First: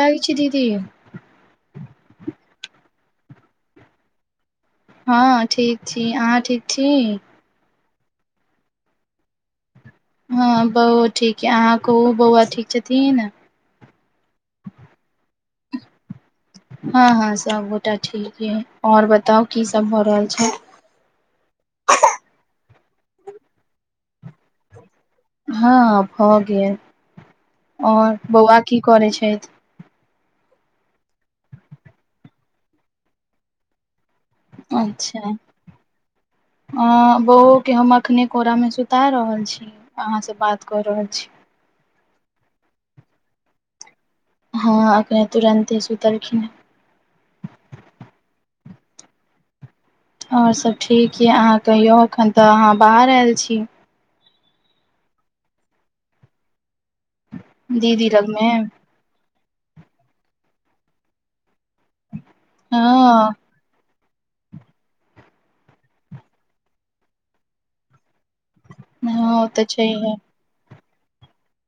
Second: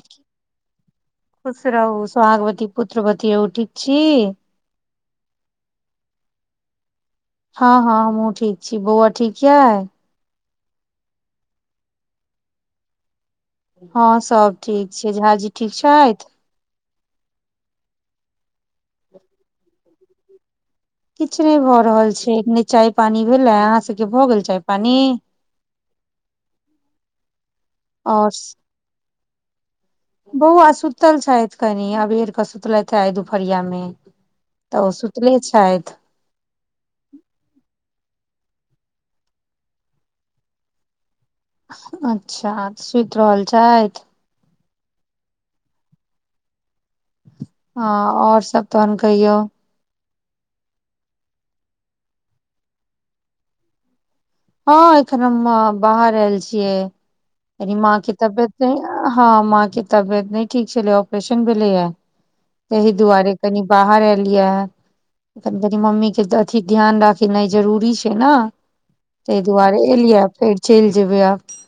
लागेछी दीदी स्वागवती पुत्रवती रहु ठिक छी हँ ठीक छी अहाँ ठीक छी हँ हँ हमू ठीक छी बौआ ठीक यै हँ बौओ ठीक है अहाँ कहू बौआ ठीक छथिन हाँ सब ठीक छै झा जी ठीक छैथ हाँ हाँ सब गोटा ठीक य और बताउ की सब भ रहल छै किछ नहि भऽ रहल छै एखने चाय पानी भेलै अहाँ सभके भऽ गेल चाय पानी हाँ भऽ गेल आओर और बौआ की करै छैथ बौआ सुतल छथि कनि अबेर कऽ सुतलैेथ ह आइ दुपहरियामे अच्छा अ बोओ के हम अखने कोरा मे सुता रहल छी अहाँ से बात कऽ रहल छी अच्छाऽ सुति रहल छैथ हाँ एखने तुरन्ते सुतलखिन है हाँ और सब तहन कहियौ और सब ठीक यए अहाँ कहियौ एखन तऽ अहाँ बाहर आइल छी हँ एखन हम बाहर आयल छियै कनि माँ दीदी के लगमे तबियत नइ हाँ माँ के तबियत नइ ठिक छ्ले ऑपरेशन लेलय तहि हँ दुआरे कनी बाहर ए यै कनी मम्मी के अथी ध्यान राखेनाइ जरूरी छै ना तई हँ ओ तऽ दुआरे छैहे एलियै फेर चलि जेबै आब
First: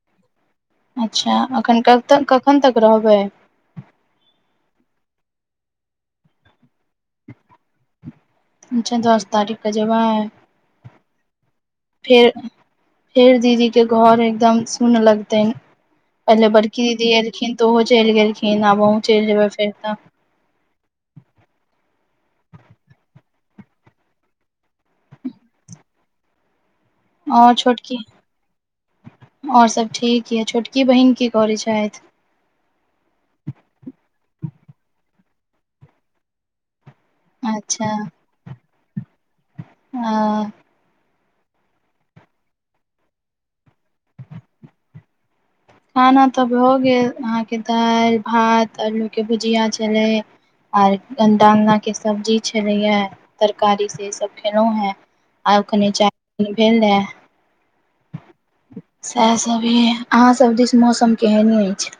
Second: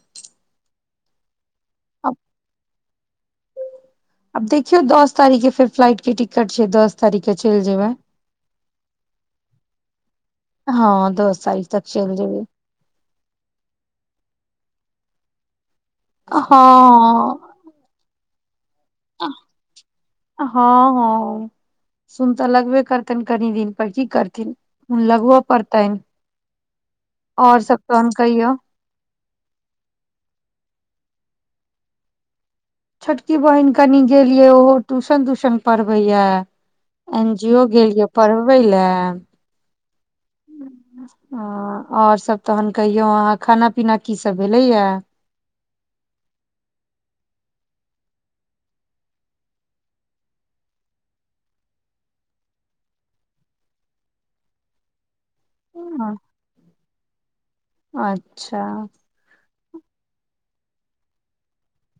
अच्छह एखन कबतक कखन तक रहबै आब देखियौ दस तारीखके फेर फ्लाइट के टिकट छै दस तारीखके चैल जेबै अच्छा दस तारिख क जैबै हँ दस तारीख तक चलि फेर जेबै फेर दीदी के घर एकदम सुन्न लग तैन हँ पहिले बड़की दीदी एलखिन तऽ उहो चइल गेलखिन आब अहूँ चलि जेबै फेर तऽ हाँ हाँ सुन तऽ लगबे करतैन कनि दिन पर की करथिन मुन लगबय पड़तन आउर सब तहन काहियो ओर सब ठीक यए छोटकी बहिन की करै छथि छोटकी बहिन कनि गेलियै ओहो ट्यूशन त्यूशन पढ़बैए एन जी ओ गेलियए पढ़बै ले हाँ ह ओर सभशब तहन कहियौ अहाँ खाना पीना कीसब भेलैए खाना तऽ भऽ गेल अहाँके दाल भात आलूके भुजिया छलै आय अंडा उण्डाके सब्जी छलैए ये तरकारीसे सब खयलहुँ हे आब कनि चाय भेल रहै अच्छह सएह सब अहाँ सब दिस मौसम केहन अइछ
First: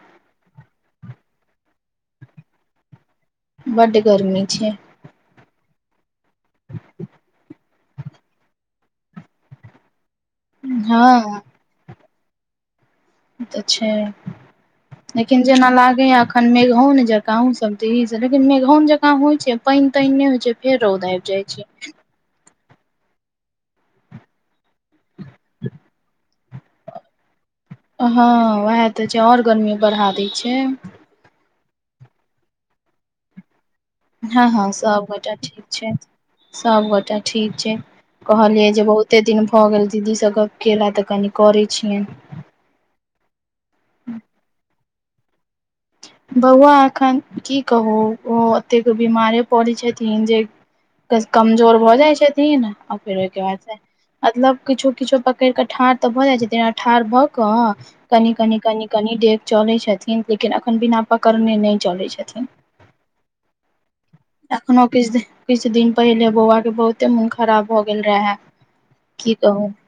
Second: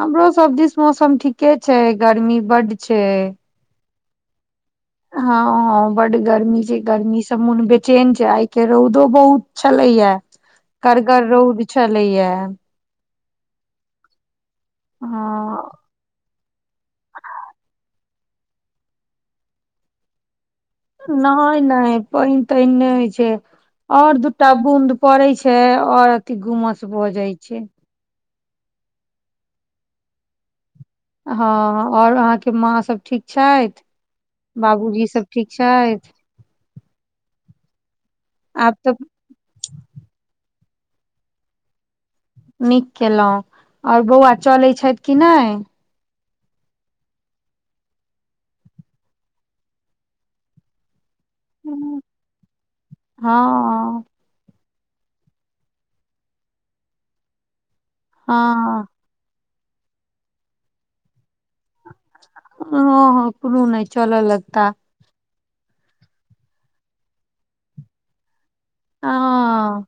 हमरो सब दिस मौसम ठीके छै गर्मी बड्ड छै बड्ड गर्मी छै हाँ हाँ बड गर्मी छै गर्मीसे मोन बेचैन छै आइ के रौदो बहुत छलै या कर गर रउद छलैयए ई तऽ छै लेकिन जेना हँ लागे अखन मंगहौन जका आंहु सब दिश लेकिन मेगहौन जकाँ होइ छै पाइन ताइन नइ होइ छै फेर रौद आबि जाइ नय छै नइ पाइन तेने होइ छै और दूटा बूंद पड़ै छै और ई गूमस भऽ जाइ छै हाँ उएह तऽ छै ओर गर्मी बढ़ा दै छै हाँ ओर अहाँके माँ सब ठीक छैथ हाँ हाँ सब गोटा ठीक छै सब गोटा ठीक छै आब कहलियै जे तऽ बहुते दिन भऽ गेल दीदीसब गप्प केला तऽ कनि करैत छियन नीक केलहुँ ओर बौआ चलैत छथ कि नहि बौआ एखन की कहू ओ ओतेक बीमारे पड़ै छथिन जे ओइस कमजोर भऽ जाइ छथिन आ फेर ओहिके बाद में हँ मतलब किछो किछो पकड़ कऽ ठाढ़ तऽ भऽ जाय छै जेना ठाढ़ भए क कनि कनि कनि हँ कनि डेग चलै छथिन लेकिन अखन बिना पक हँ हँ कोनो नहि चलऽ लगता एखनो किछ किछु दिन पहिले बौआ के बहुते मोन खराब भ गेल रहै की कहू हँ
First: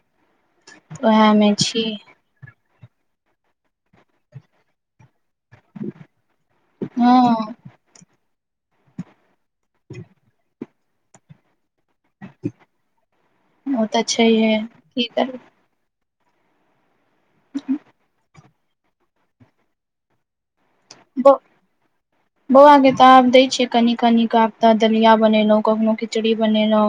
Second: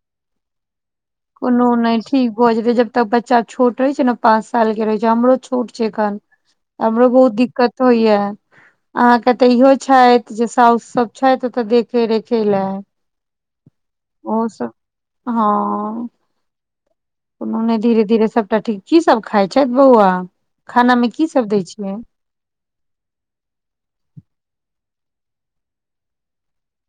उएह मे कोनो छी नहि ठीक भऽ जेतै जब तक बच्चा छोट रहै छै ने पाँच साल के रहैत छै हमरो छोट छै अखन हमरो बहुत हँ दिक्कत होइया अहाँक कते इहो छथि जे साउस सब छथि ओतऽ देख के रखै ले ओ तऽ ओ छैहे सब की करबै हँ कोनो नहि धीरे धीरे सभटा ठीक की सभ खाइ छथि बौआ खाना मे की ब सब दै छियै बौआके तऽ आब दै छियै कनि कनि आब त दलिया बनेलों कखनो खिचड़ी बनेलों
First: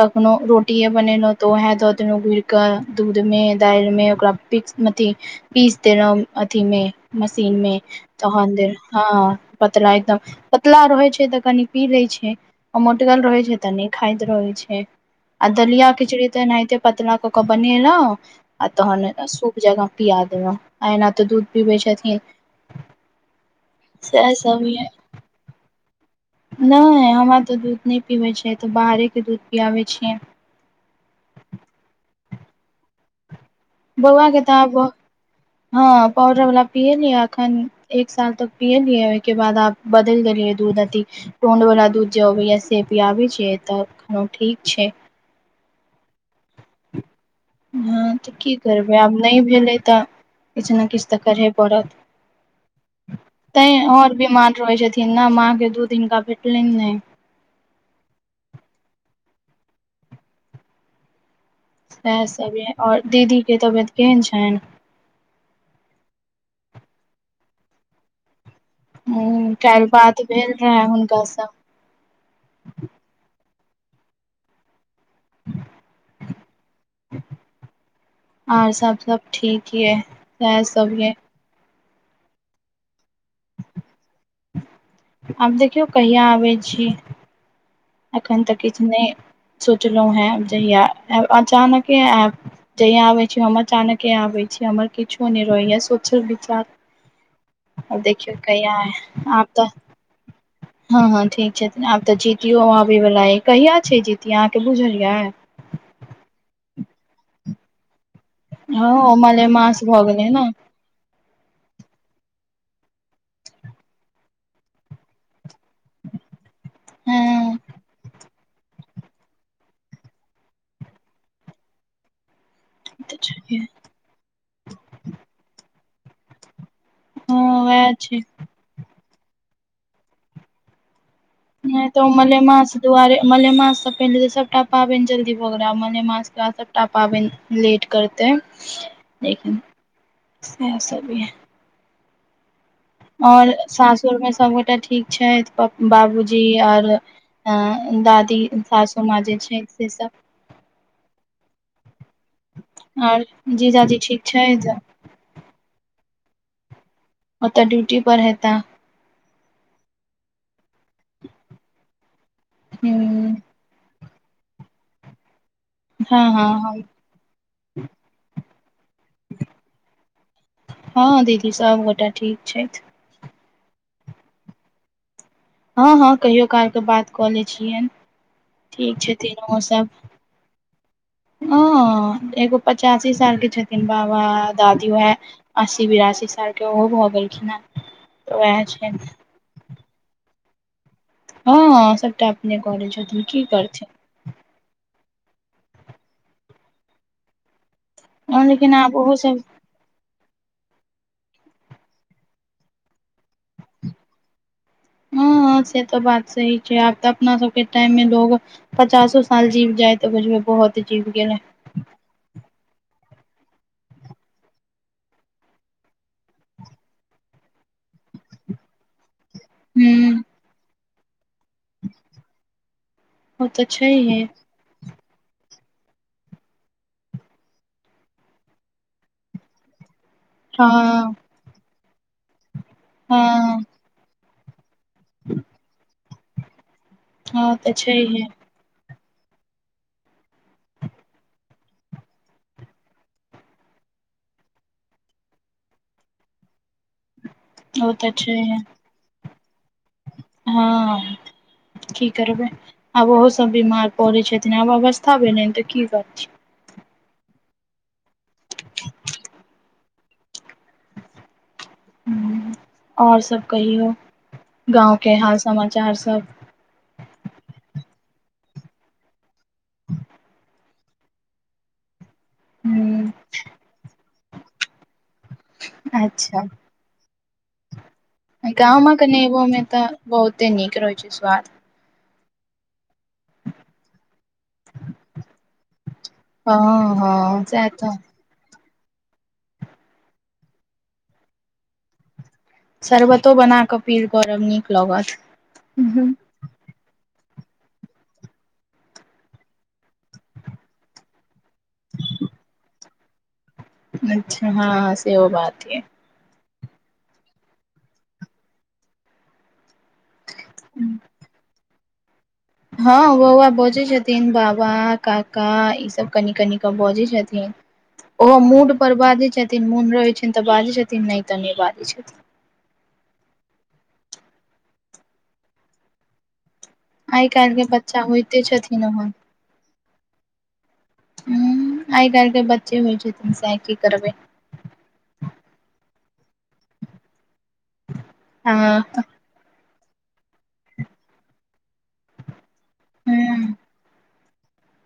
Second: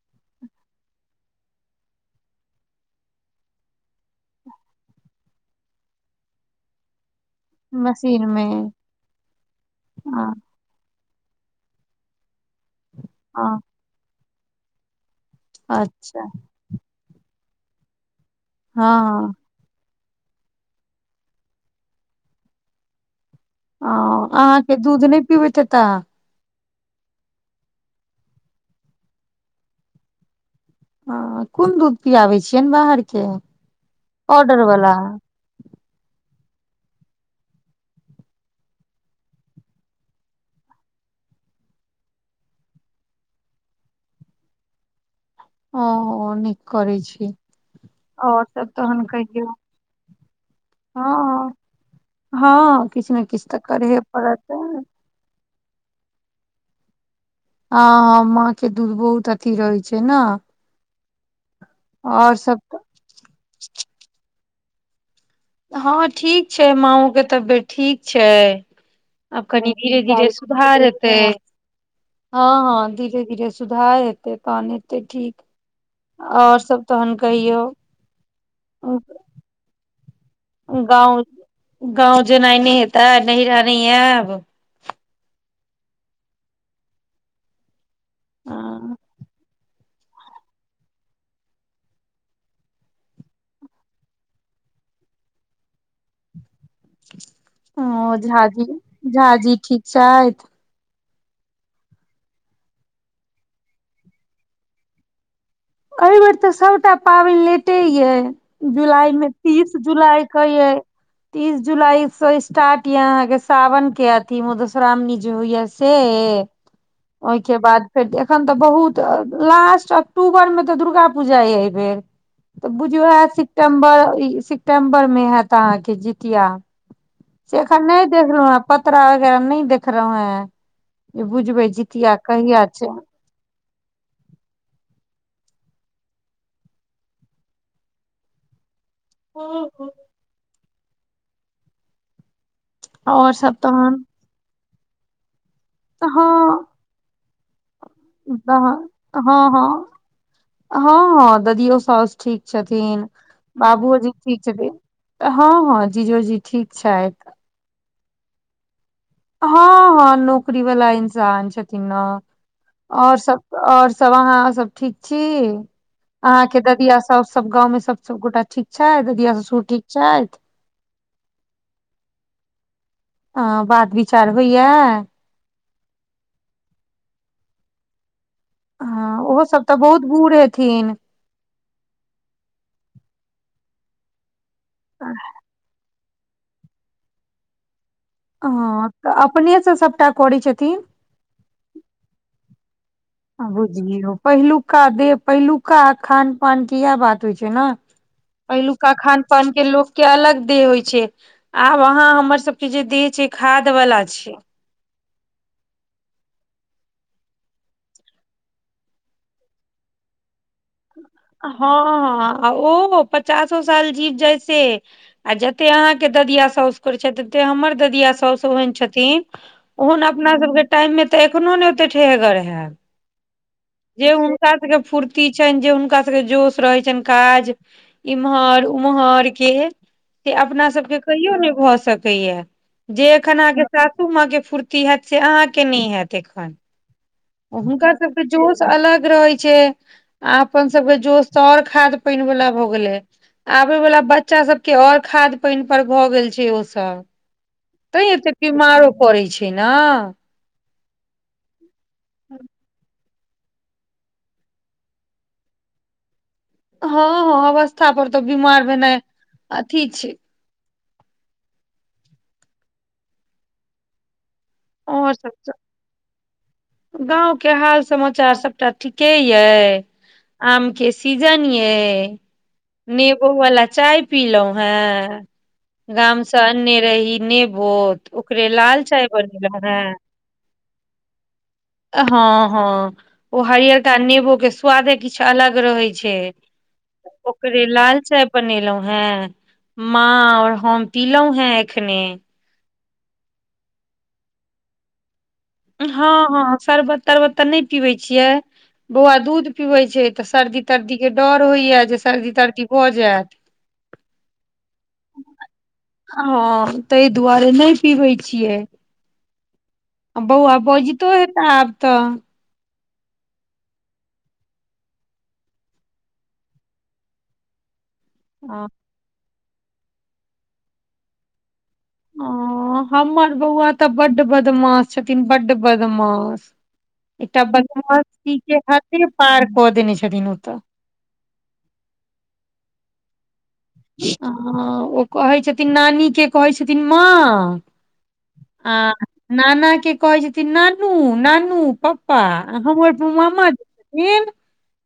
कखनो रोटीेये बनेलों तो उहे द देलौं गुइर क दूध में दालि में ओकरा पीक्स अथि पीस देलहु अथि मे मशीन मे मशीन मे तहन देलहुं ह पतला एकदम हँ पतला रहै छै तऽ कनि पी लै छै आ मोटगल रहै छै हँ तऽ नहि खाइत रहै छै आ दलियाा अच्छा खिचड़ी तऽ एनाहिते पतला क क बनेलो आ तहन हँ सूप जेकां पिया देलौं आ एना तऽ दूध पीबे छथिन ह सएह सब अहाँके य दूध नहि पिबैत हेता नहि हमरा तऽ दूध नहि पीबे छै त बाहरे के दूध पीआबे छियै हँ कोन दूध पियाबै छियैनि बाहरके बौआ के त आब हँ पाउ पाउडर वाला पियलियै अखन एक साल तक पियलियै ओहिके बाद आब बदलि देलियै दूध अथि टोंड वाला दूध जे अबैया से पिआबै छियै तऽ अखन ओ ठीक छै ओ नीक करै छी हँ तऽ और की सब करबै तहन आब नहि कहियौ भेलै तऽ किछु ने किछु तऽ करहे हँ पड़त हँ किछु ने किछु तऽ तैं करहे आओर पड़त बिमार रहै छथिन न माँ के दूध हुनका भेटलनि नहि हँ हँ माँ के दूध बहुत अथि रहै छै न सेएह सब या आओर दीदी के तबियत केहन छनि हँ ठीक छै मांओ के तबियत ठीक छै आब कनि काल्हि धीरे बात धीरे भेल सुधार रहे हेतै हुनका से हँ हँ धीरे धीरे सुधार हेतै पानि तऽ ठीक आओर सभ तहन कहियौ सेएह सभ यै गाँव गाँव जेनाइ नहि हैता नहिरा नै ऐब आब देखियौ कहिया आबैत छी एखन तऽ किछु नहि सोचलहुँ हैं जहिया ऐब अचानके आयब जहिया आबै छी हम अचानके आबै छी हमर किछो नहि रहैया सोचल विचारल ओ झा जी झा आब जी तऽ ठीक छथि हँ हँ ठीक छथिन आब तऽ जीतियो आबे वाला या कहिया छै जीतिया अहाँके बुझलियै एहि बेर तऽ सभटा पाबनि लेटे ये हँ जुलाइ ओ मे तीस मलेमास भऽ जुलाई गेलै क ने यै तीस जुलाई स स्टार्ट या अहाँ के साावन के अथि मधुश्रावणी जे होइया से ओहिके हँ बाद फेर एखन तऽ बहुत लास्ट अक्टूबर मे तऽ दुर्गा पूजा अइ एहि बेर तऽ बुझू ओहे सेप्टेम्बर ई सेप्टेम्बरमे हैत अहाँके जितिया से हँ अखन वएह नहि छै देख रहे हैं पतरा वगैरह नहि देख रहे हैं नहि तऽ ओ मलेमास दुआरे मलेमास सँ पहिले ओ सबटा पाबनि जल्दी भऽ गेलै आब मलेमास के बाद सबटा पाबनि लेट करतै ओ हो इएह सब ये और आओर सब तहन सासुरमे सबगोटा ठीक छैथ हँ बाबूजी आओर ऐं दादी हँ सासू माँ जे छैथ से हँ सब हँ हँ ददियो साउस ठीक छथिन आर जीजाजी बाबुओ जी ठीक छथि छथिन हँ हँ जीजो जी ठीक छैथ छुट्टी पर हेता हँ हँ नौकरी वला इन्सान छथिन न ह आओर सब आओर सब अहाँ सब ठीक छी हँ अहाँ हँ के हम ददिया साउस सब गाँव मे सब सबगोटा ठीक छै ददिया ससूर ठीक छैथ हँ दीदी सबगोटा ठीक छथि हँ बात विचार होइये हँ हँ कहियो कालके बात कऽ लै छियैन हँ ओहो सब तऽ बहुत बूढ़ हेथिन हँ एगो पचासी साल के छथिन बाबा दादी उहै अस्सी बिरासी साल के ओहो भऽ गेलखिन हें [inaudible] हँ तऽ अपने से सबटा करै छथिन हँ सबटा अपने करै छथिन की करथिन बुझियौ पहिलुका देह पहिलुका खान पान के इहै बात होइ छै ने हँ लेकिन पहिलुका आब ओहो खान सब पान के लोक के अलग देह होइ छै आब अहाँ हमर सबके जे देह छै खाद बला छै ह [inaudible] हँ से तऽ बात सही छै आब तऽ अपना सब के टाइम मे लोग पचासो साल जीव जाय तऽ बुझबै बहुत जीव गेलै हँ आ उहो मे पचासो साल जीव जाय से आ जते अहाँ के ददिया साउस करै छैथ तते हमर ददिया साउस ओहन छथिन ओहन ह अपना सबके टाइम मे तऽ एखनो ने ओते ठेहगर हैब ओ तऽ जे छैहे हुनका सबके फुर्ती छैन जे हुनका सबके जोश रहैत छैन काज इमहर उम्हर के से अपना सबके हँ कहियो नहि भऽ सकैये जे एखन अहाँके हँ सासू माँ के फुर्ती फूर्ति हैत से अहाँके नहि हैत एखन हँ आ तऽ हुनका सबके छैहे जोश अलग रहै छै आ अपन सबके जोश तऽ आओर खाद पाइन वला भऽ गेलै आब वला बच्चा सब के खादि पानि पर भऽ गेल छै ओ सब ओ तैं तऽ एतेक छैहे बीमारो पड़ै छै ने हँ की करबै आब ओहो सब बीमार पड़ै छथिन आब अवस्था भेलैन तऽ की करथिन हँ हँ अवस्था पर तऽ बीमार भेनाइ अथी छै आओर सभ कहियौ गाँवके हाल समाचार सब गाँंवके हाल समाचार सबटा ठीके अए आम के सीजन अए हूँ नेबो वाला चाय पीलहुँ हें गाम सँ अच्छा अन्ने रही नेबो ओकरे लाल चाय बनेलौं नेबो मे तऽ हें बहुते नीक रहै छै स्वाद हँ हँ ओ हरियरका नेबो के स्वादे किछु अलग रहै छै हँ से हँ ओकरे सएह तऽ लाल चाय बनेलहुँ हँ माँ और हम पिलहुॅं हैं एखने शरबतो बना कऽ पील कोरब नीक लागत हँ हँ शरबत तरबत तऽ नय पिबै छियै बौआ दूध पिबैत छै त सर्दी तर्दी के डर होइए जे सर्दी तर्दी भऽ जायत अच्छा हँ सेहो बात ये तय दुआरे नै पीबै छियै बौवा बजितो हे त आब तऽ हँ बौआ बजै छथिन बाबा काका ईसभ कनि कनि कऽ बजै छथिन ओहो मूडपर बाजै छथिन मोन रहै छनि तऽ बाजै छथिन नहि तऽ नहि बाजै छथिन हँ हमर बौआ तऽ बड्ड बदमास छथिन बड बदमास आइ एकटा काल्हि के बच्चा बदमासी होइते के छथिन हदे पार क देने छथिन ओ तऽ ह आइ काल्ह के बच्चे होइ छै तन हँ ओ कहै छथिन नानीके कहै छथिन माँ आ हँ नाना के कहै छथिन नानू नानू पप्पा हमर मामा हूँ छथिन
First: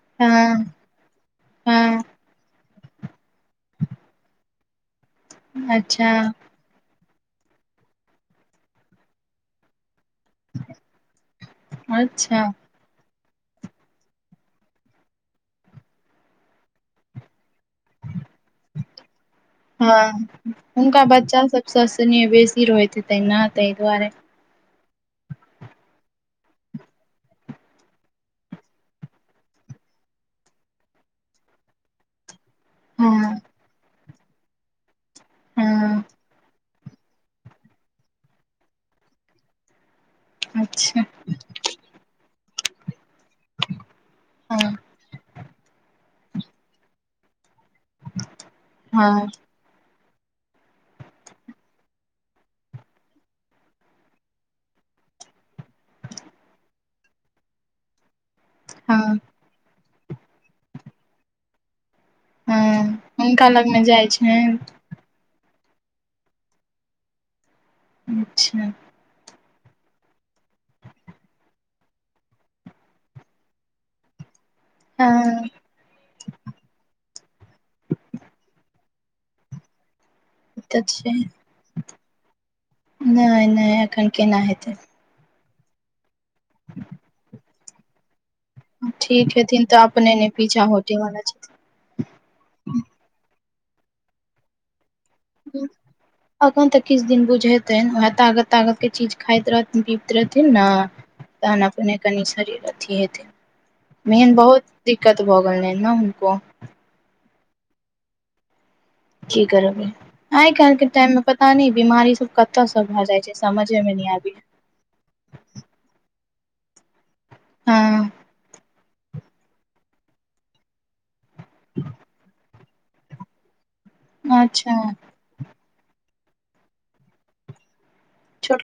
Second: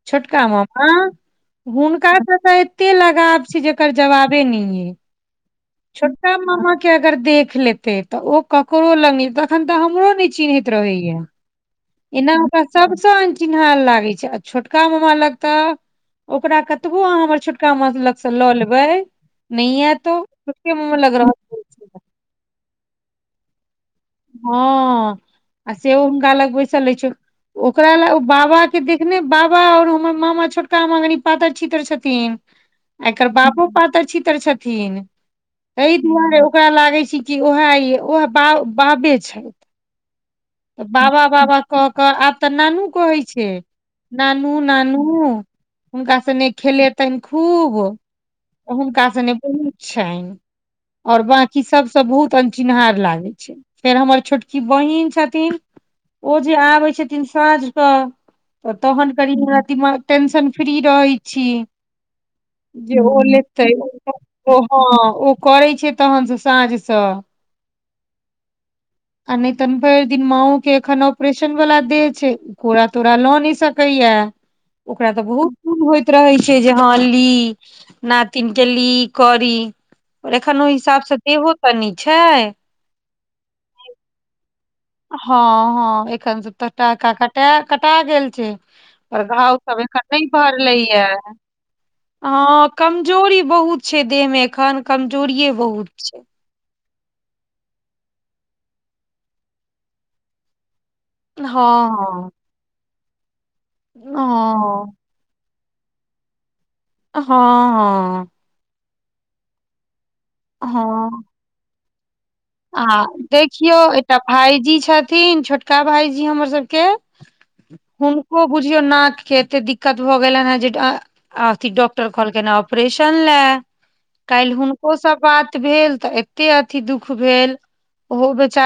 छोटका हँ मामा हँ हुनका द ता एते लगाव छै जे अच्छा छोटका मामा के अगर देख लेतै तऽ ओ ककरो ल तखन तऽ हमरो नइ चिन्हयत रहैया ऐना अच्छा ओकरा सब सँ चिन्ह लागे छै आ छोटका मामा लगता ओकरा कतबो अह हमर छ काम लंग स लौ लेबै नय ऐत ओ हँ हुनका बच्चा सभ स सेनेह बेसी रहैत हेतै ने तहि दुआरे हँ आ से ओ हम ग अलग बैसा लै छ ओकरा लए ओ बाबा के देखने बाबा और हमर मामा छोटका मामा कनि पातर छितर छथिन एकर हँ बापो पातार छी पातर छथिन कहि हँ दआे ओकरा लागै छै कि ओहह बाब बाबे छथि तऽ अच्छा बाबा बाबा क के आब तऽ नानू कहै छै छै नानु हँ नानु हुनका सनेे खेलेतनि खूब ओ हुनका सँ हँ बहुत छनि ओर बाकी सभस बहुत अनचिन्हार लागैत छै फेर हमर छोटकी बहिन छथि ओ जे आबै छथिन साँझ क तऽ तहन हँ करी दिमा टेंशन फ्री रहै छी हँ जे ओ हुनका लतै लगमे जाइ छनि हँ ओ करै छै तहन जे साँझसँ अच्छा आ नैतन फ़ेर दिन माउ के एखन ऑपरेशन वला देह छै कोड़ा तोड़ा लऽ नहि सकैया ओकरा तऽ हँ बहुत दून होइत रहै छै जे हँ ली नातिन के ली करी एखन ओहि तऽ हिसाबसँ देहो तनी छै नैय नैय एखन केना हेतै हँ हँ एख सु तऽटाा कट कटा गेल पर ठीक घाव हेथिन सब तऽ एखन अपने नहि पीछा भरले हटे या वाला छथिन हँ कमजोरी बहुत छै देहमे एखन कमजोरिए बहुत छै अखन तऽ किछु दिन बुझेतै वएह ताकत तागत के चीज खाइत रहथिन पीबैत रहथिन ने तहन अपने कनि हँ शरीर अथी हेतै मेन बहुत हँ दिक्कत भऽ गेल ोलल ने हुनको हँ हँ ठ करभी आइ हँ काल्केँ टाइम मे हँ पता न बीमारी सब कतऽ आ सब भऽ जाइ छै देखियौ समझे मे नहि एकटा आबैया भाईजी छथिन छोटका भाईजी हमर सबकेँ हँ हुनको बुझ देखियौ नाक केँ एते दिक्कत भऽ गेलनि हेँ जे अथी डॉक्टर कहलकै हे ऑपरेशन ले काल्ह अच्छा हुनको से बात भेल तऽ एते अथी दुख ख भेल ओहो बेचार छोट